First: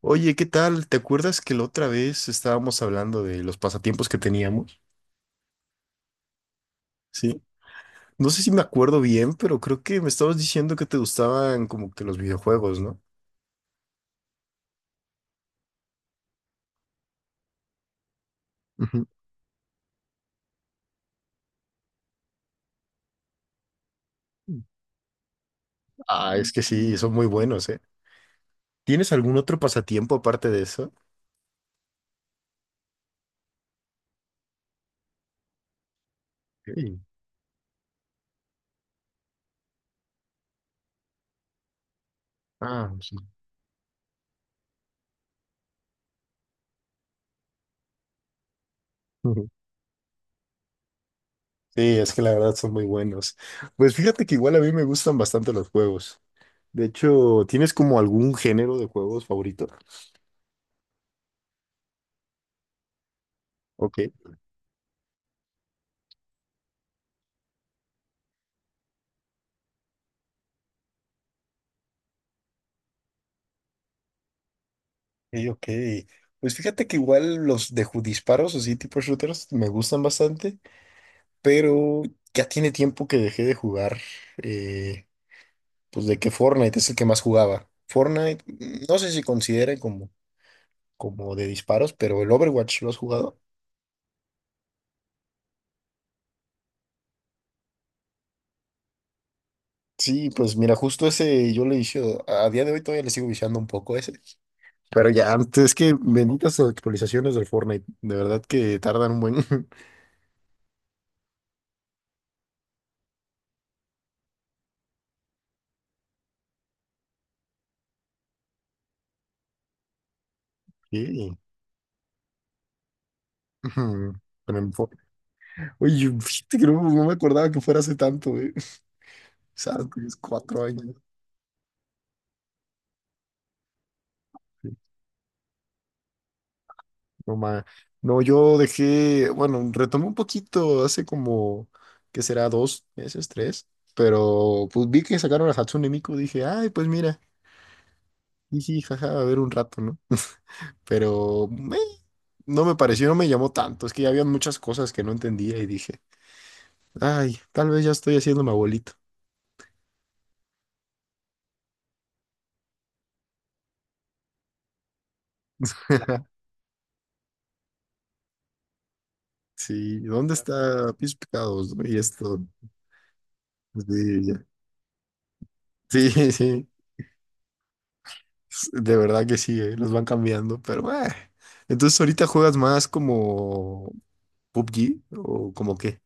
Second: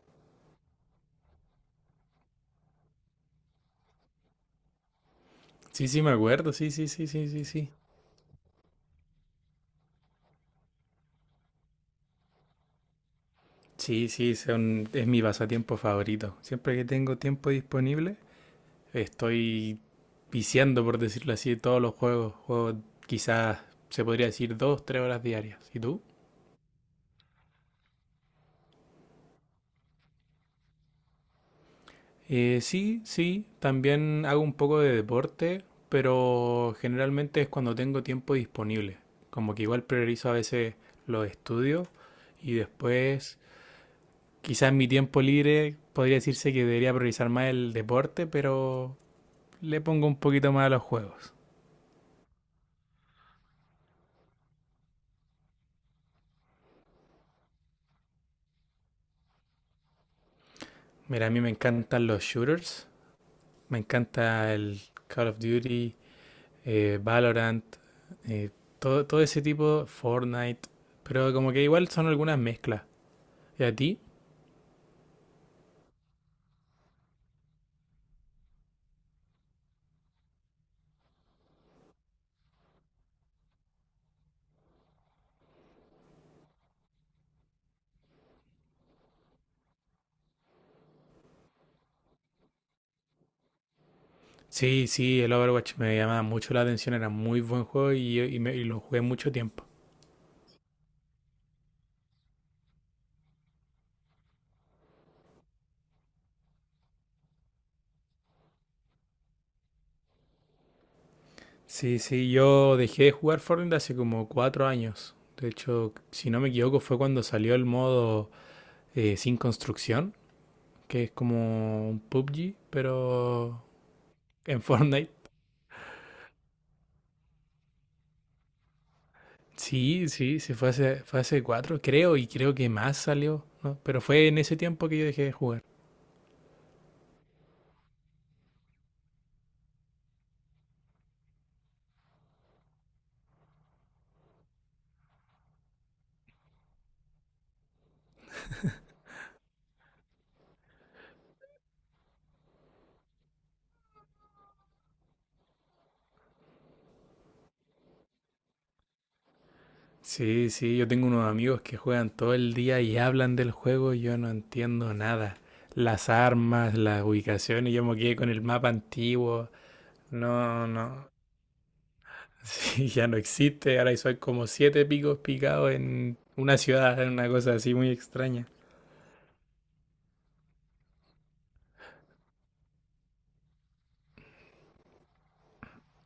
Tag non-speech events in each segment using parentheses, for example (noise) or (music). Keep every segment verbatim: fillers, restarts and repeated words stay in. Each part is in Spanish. Oye, ¿qué tal? ¿Te acuerdas que la otra vez estábamos hablando de los pasatiempos que teníamos? Sí, sí, me acuerdo, sí, sí, sí, sí, Sí. sí, sí. No sé si me acuerdo bien, pero creo que me estabas diciendo que te gustaban como que los videojuegos, ¿no? Sí, sí, son- es mi pasatiempo favorito. Siempre que tengo tiempo disponible, Ujú. estoy viciando, por decirlo así, todos los juegos. Juego quizás, se podría decir, dos, tres horas diarias. ¿Y tú? Ah, es que sí, son muy buenos, ¿eh? ¿Tienes algún otro pasatiempo aparte de eso? Eh, sí, sí, también hago un poco de deporte, pero Sí. generalmente es cuando tengo tiempo disponible. Como que igual priorizo a veces los estudios y Ah, sí. después quizás en mi tiempo libre podría decirse que debería priorizar más el deporte, pero Ujú. le pongo un poquito más a los juegos. Sí, es que la verdad son muy buenos. Pues fíjate que igual a mí me gustan bastante los juegos. De hecho, ¿tienes como algún género de juegos favorito? Mira, a mí me encantan los shooters, me Ok. encanta el Call of Duty, eh, Valorant, eh, todo, todo ese tipo, Fortnite, pero como que igual son algunas mezclas. ¿Y a ti? Ok, ok. Pues fíjate que igual los de ju- disparos, así tipo shooters, me gustan bastante, pero ya tiene tiempo que dejé de jugar, eh, pues de que Fortnite es el que más jugaba. Fortnite, mm, no sé si considere como, como de disparos, pero el Overwatch lo has jugado. Sí, sí, el Overwatch me llamaba mucho la atención, era muy buen juego y, y me- y lo jugué mucho tiempo. Sí, pues mira, justo ese yo le vicio, a día de hoy todavía le sigo viciando un poco ese. Pero ya, antes es que benditas actualizaciones del Fortnite, de verdad que tardan un buen... (laughs) Sí, sí, yo dejé de jugar Fortnite hace como cuatro años. De hecho, si no me equivoco, fue cuando salió el modo eh, sin construcción, que es Sí. como un P U B G, pero Ujú. Pero en (laughs) en Fortnite. Fortnite. Oye, (laughs) yo- fíjate que no, no me acordaba que fuera hace tanto, güey. (laughs) O sea, Sí, tienes sí, sí, cuatro fue años. hace, fue hace cuatro, creo, y creo que más salió, ¿no? Pero fue en ese Güey. tiempo que yo dejé de jugar. No, ma. No, yo dejé, bueno, retomé un poquito hace como, ¿qué será? Dos meses, tres. Pero pues vi que sacaron a Hatsune Miku, dije, ay, pues mira, jiji, jaja, a ver un rato, ¿no? Pero meh, no me pareció, no me llamó tanto. Es que ya había muchas cosas que no entendía y dije, ay, tal vez ya estoy haciendo mi abuelito. Sí, sí, yo tengo unos amigos que juegan todo el día y hablan del juego y yo no entiendo nada. Las (laughs) armas, las ubicaciones, yo me quedé con el mapa antiguo. Sí, ¿dónde No, está no, Pies Picados? ¿No? Y esto. sí, ya no existe. Ahora son como siete picos picados en Sí, (laughs) una sí, ciudad, en una cosa así muy extraña. de verdad que sí, eh, los van cambiando, pero eh. Entonces ahorita juegas más como P U B G o como qué.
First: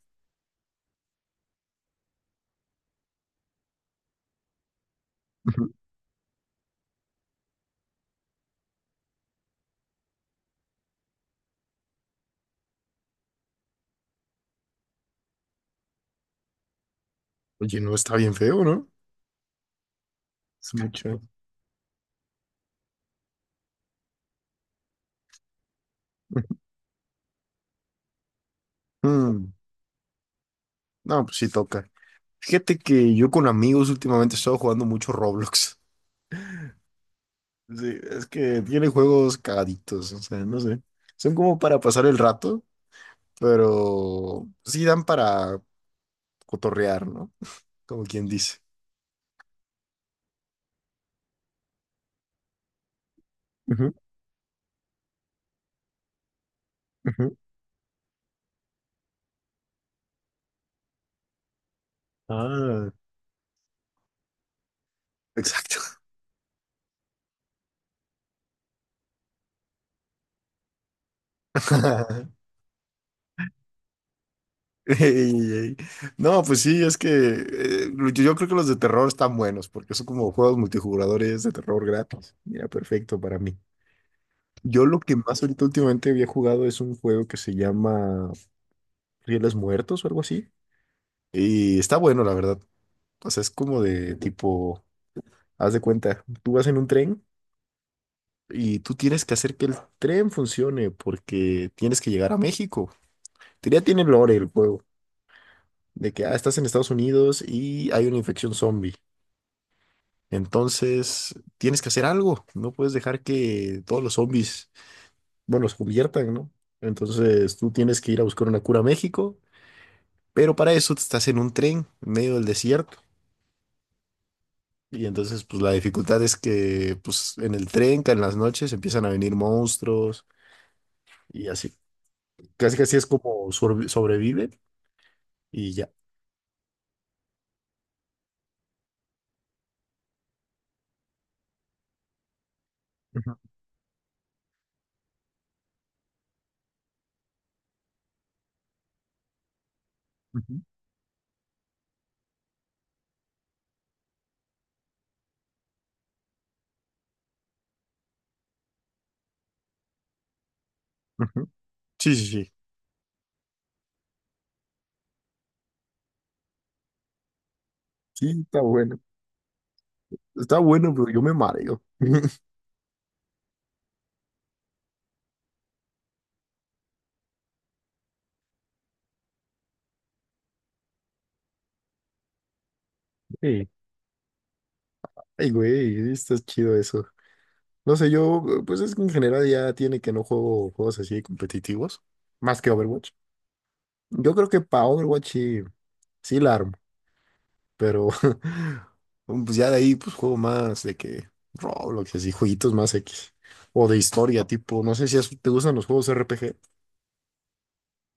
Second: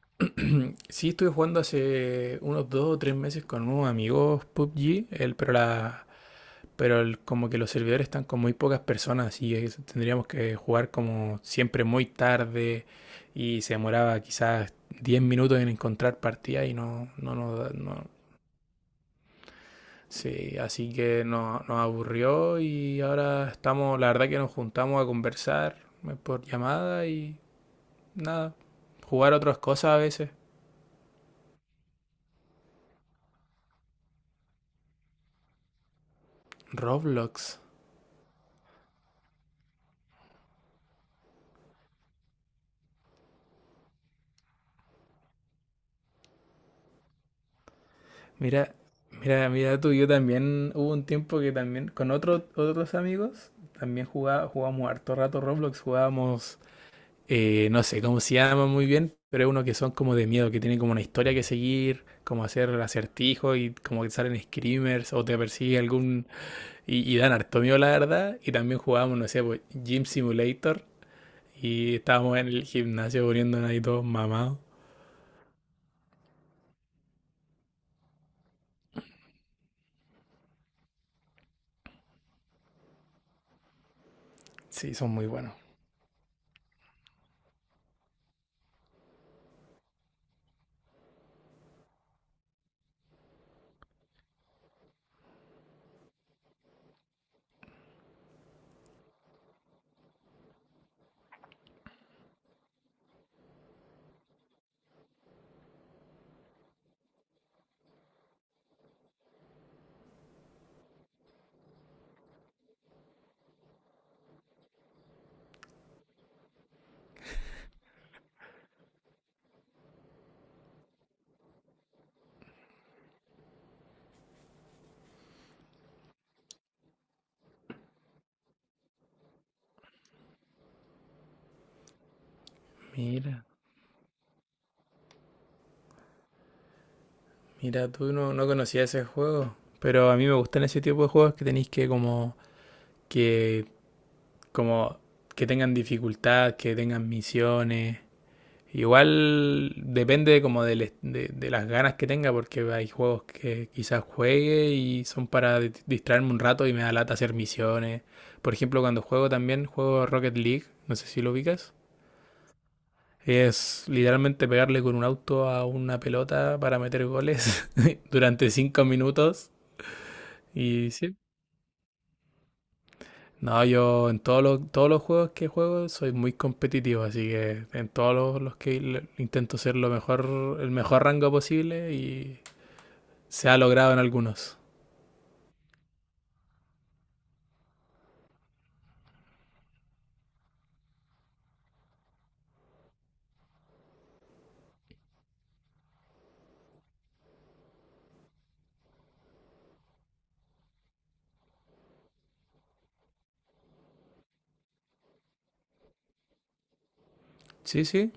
Sí, estuve jugando hace unos dos o tres meses con unos amigos P U B G, el, pero Ujú. la, pero el- como que los servidores están con muy pocas personas y es- tendríamos que jugar como siempre muy tarde y se demoraba quizás diez minutos en encontrar partida y no, no, nos da- Oye, no no, está bien feo, ¿no? sí, Es así mucho. que no- nos aburrió y ahora estamos, la verdad que nos juntamos a conversar eh, por llamada y nada, jugar Mm. otras cosas a veces. No, pues sí toca. Fíjate que yo con amigos últimamente he estado jugando mucho Roblox. Roblox. Sí, es que tiene juegos cagaditos, o sea, no sé. Son como para pasar el rato, pero sí dan para cotorrear, ¿no? Como quien dice. Mira, mira, mira tú, yo también hubo un tiempo que también con otro- otros amigos Ujú, también jugaba, jugábamos harto rato Roblox, jugábamos, ujú. eh, no sé cómo se llama muy bien, pero es uno que son como de miedo, que tienen como una historia que seguir, como hacer Ah, acertijos y como que salen screamers o te persigue exacto. algún. Y, y dan harto miedo, la verdad. Y también jugábamos, no sé, pues, Gym Simulator. Y estábamos (laughs) en el gimnasio poniéndonos ahí todos mamados. Ey, ey. No, pues sí, es que eh, yo yo creo que los de terror están buenos porque son como juegos multijugadores de terror gratis. Mira, perfecto para mí. Yo Sí, lo son que muy más buenos. ahorita últimamente había jugado es un juego que se llama Rieles Muertos o algo así. Y está bueno, la verdad. O sea, es como de tipo, haz de cuenta, tú vas en un tren y tú tienes que hacer que el tren funcione porque tienes que llegar a México. Ya tiene lore el juego, de que, ah, estás en Estados Unidos y hay una infección zombie. Entonces, tienes que hacer algo. No puedes dejar que todos los zombies, bueno, los conviertan, ¿no? Entonces, tú tienes que ir a buscar una cura a México, pero para eso estás en un tren en medio del desierto. Y entonces, pues la dificultad es que, pues en el tren, que en las noches empiezan a venir monstruos y así. Casi casi es Mira, como sorbi- sobrevive y ya. mira, tú no, no conocías ese juego. Pero a mí me gustan ese tipo de juegos que tenéis que como... Ujú, Que, como que tengan dificultad, que tengan misiones. Igual depende ujú, como del- de, de las ganas que tenga, porque hay juegos que quizás juegue y son para distraerme un rato y me da lata hacer misiones. Por ejemplo, cuando juego también, juego Rocket League, no sé si lo ujú. ubicas. Sí, sí, sí. Es literalmente pegarle con un auto a una pelota para meter goles (laughs) Sí, durante está cinco bueno. minutos. Está Y bueno, pero sí. yo me mareo. (laughs) No, yo en todos los, todos los juegos que juego soy muy competitivo, así que en todos los, los que le- intento ser lo mejor, el mejor rango posible y se ha Sí. logrado en algunos. Ay, güey, está chido eso. No sé, yo, eh, pues es que en general ya tiene que no juego juegos así competitivos, más que Overwatch. Yo creo que para Overwatch sí, sí la armo, pero (laughs) pues ya de ahí pues juego más de que Roblox, así, jueguitos más X. O de historia, tipo, no sé si es- te gustan los juegos R P G. Sí, sí.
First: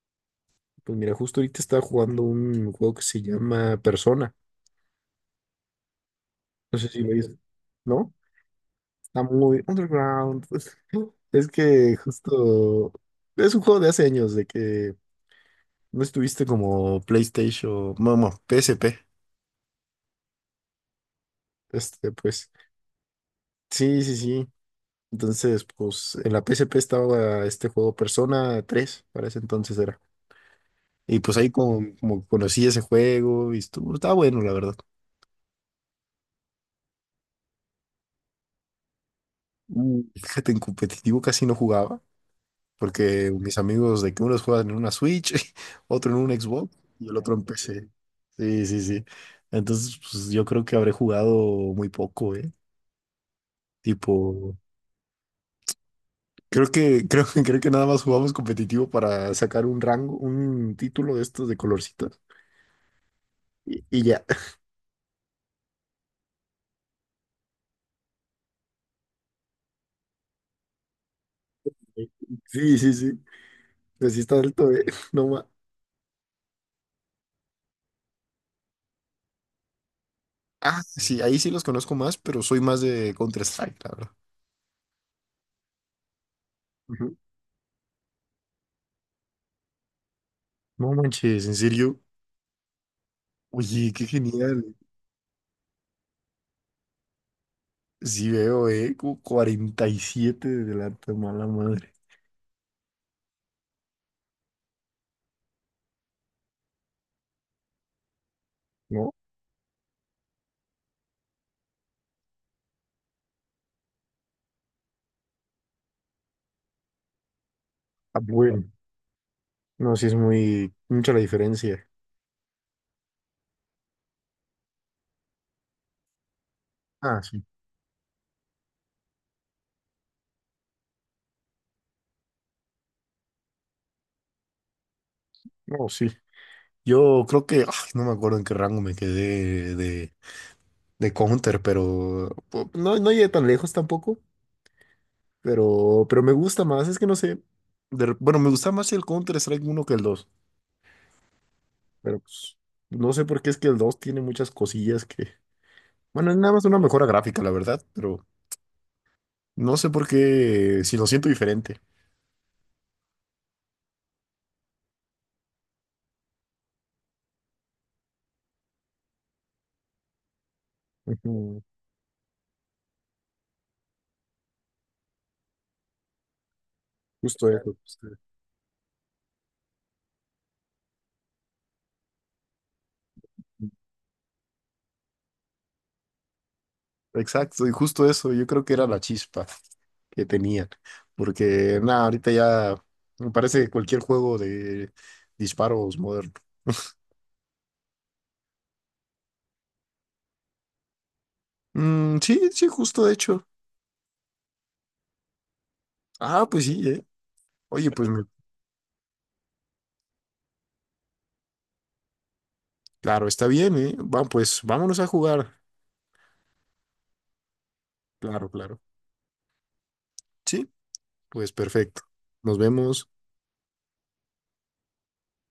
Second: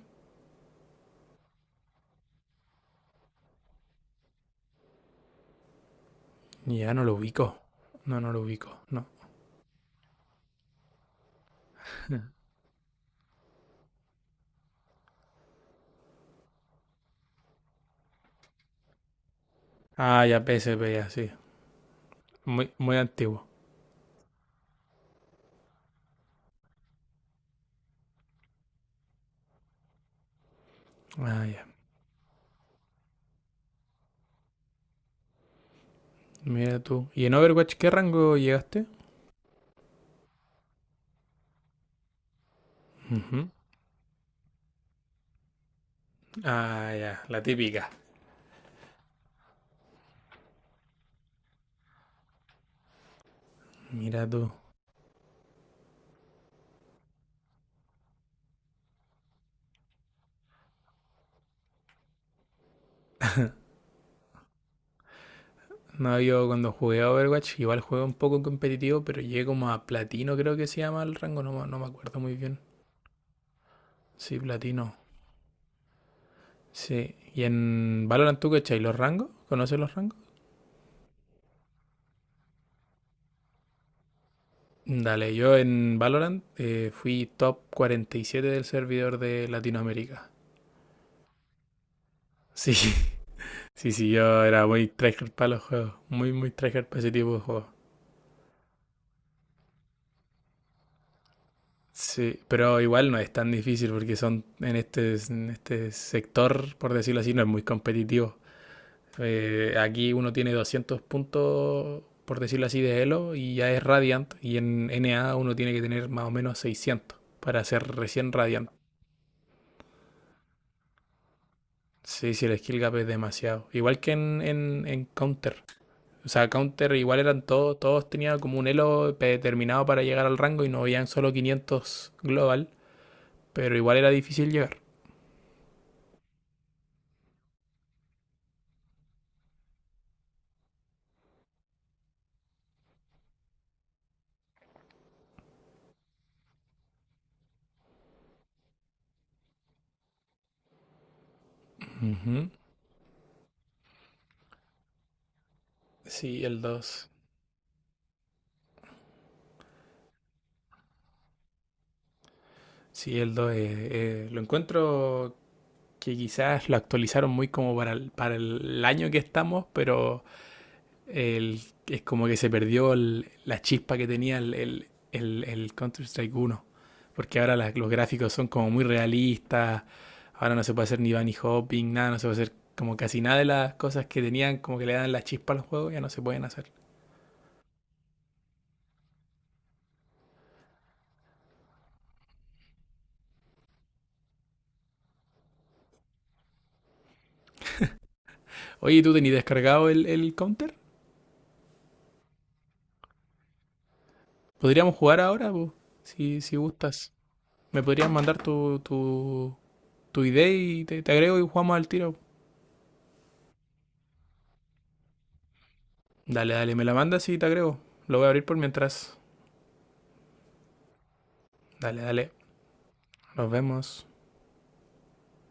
Pues mira, justo ahorita estaba jugando un juego que se llama Persona. No sé Ya si no lo lo oyes, ubico. ¿no? No, no lo ubico. No. Está muy underground. Pues, (laughs) es que justo es un juego de hace años, de que no estuviste como PlayStation, vamos, P S P. Ah, ya P S P, ya, sí. Este, pues, Muy, muy antiguo. sí, sí, sí. Entonces, pues, en la P S P estaba este juego Persona tres para ese entonces era. Y pues Ah, ahí ya. como, como conocí ese juego y estuvo, estaba bueno, la verdad. Mira tú. ¿Y en Overwatch qué rango llegaste? Mm. Fíjate, en competitivo casi no jugaba, porque Ujú. mis amigos de que unos juegan en una Switch, (laughs) otro en un Xbox Ah, y el ya. otro La en P C. típica. Sí, sí, sí. Entonces, pues yo creo que habré jugado muy poco, ¿eh? Mira tú. Tipo, creo que, creo, (laughs) que- creo que nada más jugamos competitivo para sacar un rango, un título de estos de colorcitos. Y, y ya. (laughs) No, yo cuando jugué a Overwatch, igual jugué un poco competitivo, pero llegué como a platino, creo que se llama el rango. No, me- no me acuerdo muy bien. Sí, sí, sí. Pues sí está Sí, alto, ¿eh? platino. (laughs) No más. Sí. ¿Y en Valorant tú qué cachai los rangos? ¿Conoces los rangos? Ah, sí, ahí sí los conozco más, pero soy más de Counter-Strike, la verdad. Dale, yo en Valorant eh, Ujú. fui top cuarenta y siete del servidor de Latinoamérica. No manches, en serio. Sí, (laughs) sí, Oye, qué sí, yo genial. era muy tryhard para los juegos, muy, muy tryhard para ese tipo de juegos. Sí veo, eh, como cuarenta y siete de delante, mala madre. Sí, pero igual no es tan difícil porque son en este, en este sector, por decirlo así, no es muy competitivo. No, Eh, aquí uno tiene doscientos puntos, por decirlo así, de Elo y ya es Radiant. Y en N A uno tiene que tener más o menos seiscientos para ser ah, recién bueno, Radiant. no, sí es muy, mucha la diferencia. Sí, sí, el skill gap es demasiado. Igual que en, en, en Counter. O sea, Counter igual Ah, eran sí, todos, todos tenían como un elo determinado para llegar al rango y no habían solo quinientos global, pero igual era difícil llegar. no, sí. Yo creo que, ay, no me acuerdo en qué rango me quedé de, de, Counter, pero pu- no, no llegué tan lejos tampoco, pero, pero me gusta más, es que no sé, de re- bueno, me gusta más el Counter Strike uno que el dos, pero Ujú. pues no sé por qué es que el dos tiene muchas cosillas que, bueno, es Sí, nada el más una mejora dos, gráfica, la verdad, pero no sé por qué, si lo siento diferente. sí, el dos eh, eh, lo encuentro que quizás lo actualizaron muy como para el, para el año que estamos, pero Ujú. el- es como que se perdió el- la chispa que tenía el, el, el- el Counter-Strike uno. Porque Justo ahora eso. las- los Justo eso. gráficos son como muy realistas. Ahora no se puede hacer ni bunny hopping, nada, no se puede hacer como casi nada de las cosas que tenían, como que le dan la chispa al juego, ya no se pueden hacer. Exacto, y justo eso, yo creo que era la chispa que tenían. Porque, nada, ahorita ya me parece cualquier juego de disparos moderno. Oye, ¿tú tenías descargado el, el Counter? Mm, sí, sí, justo de hecho. ¿Podríamos jugar ahora, po? ¿Si, Ah, si pues sí, ¿eh? gustas? ¿Me Oye, pues podrías me- mandar tu, tu, tu I D y te, te agrego y jugamos al tiro? claro, está bien, ¿eh? Va, pues vámonos a jugar. Dale, dale, me la mandas y te agrego. Lo voy a abrir Claro, por claro. mientras. Sí, pues Dale, perfecto. dale. Nos vemos. Nos vemos.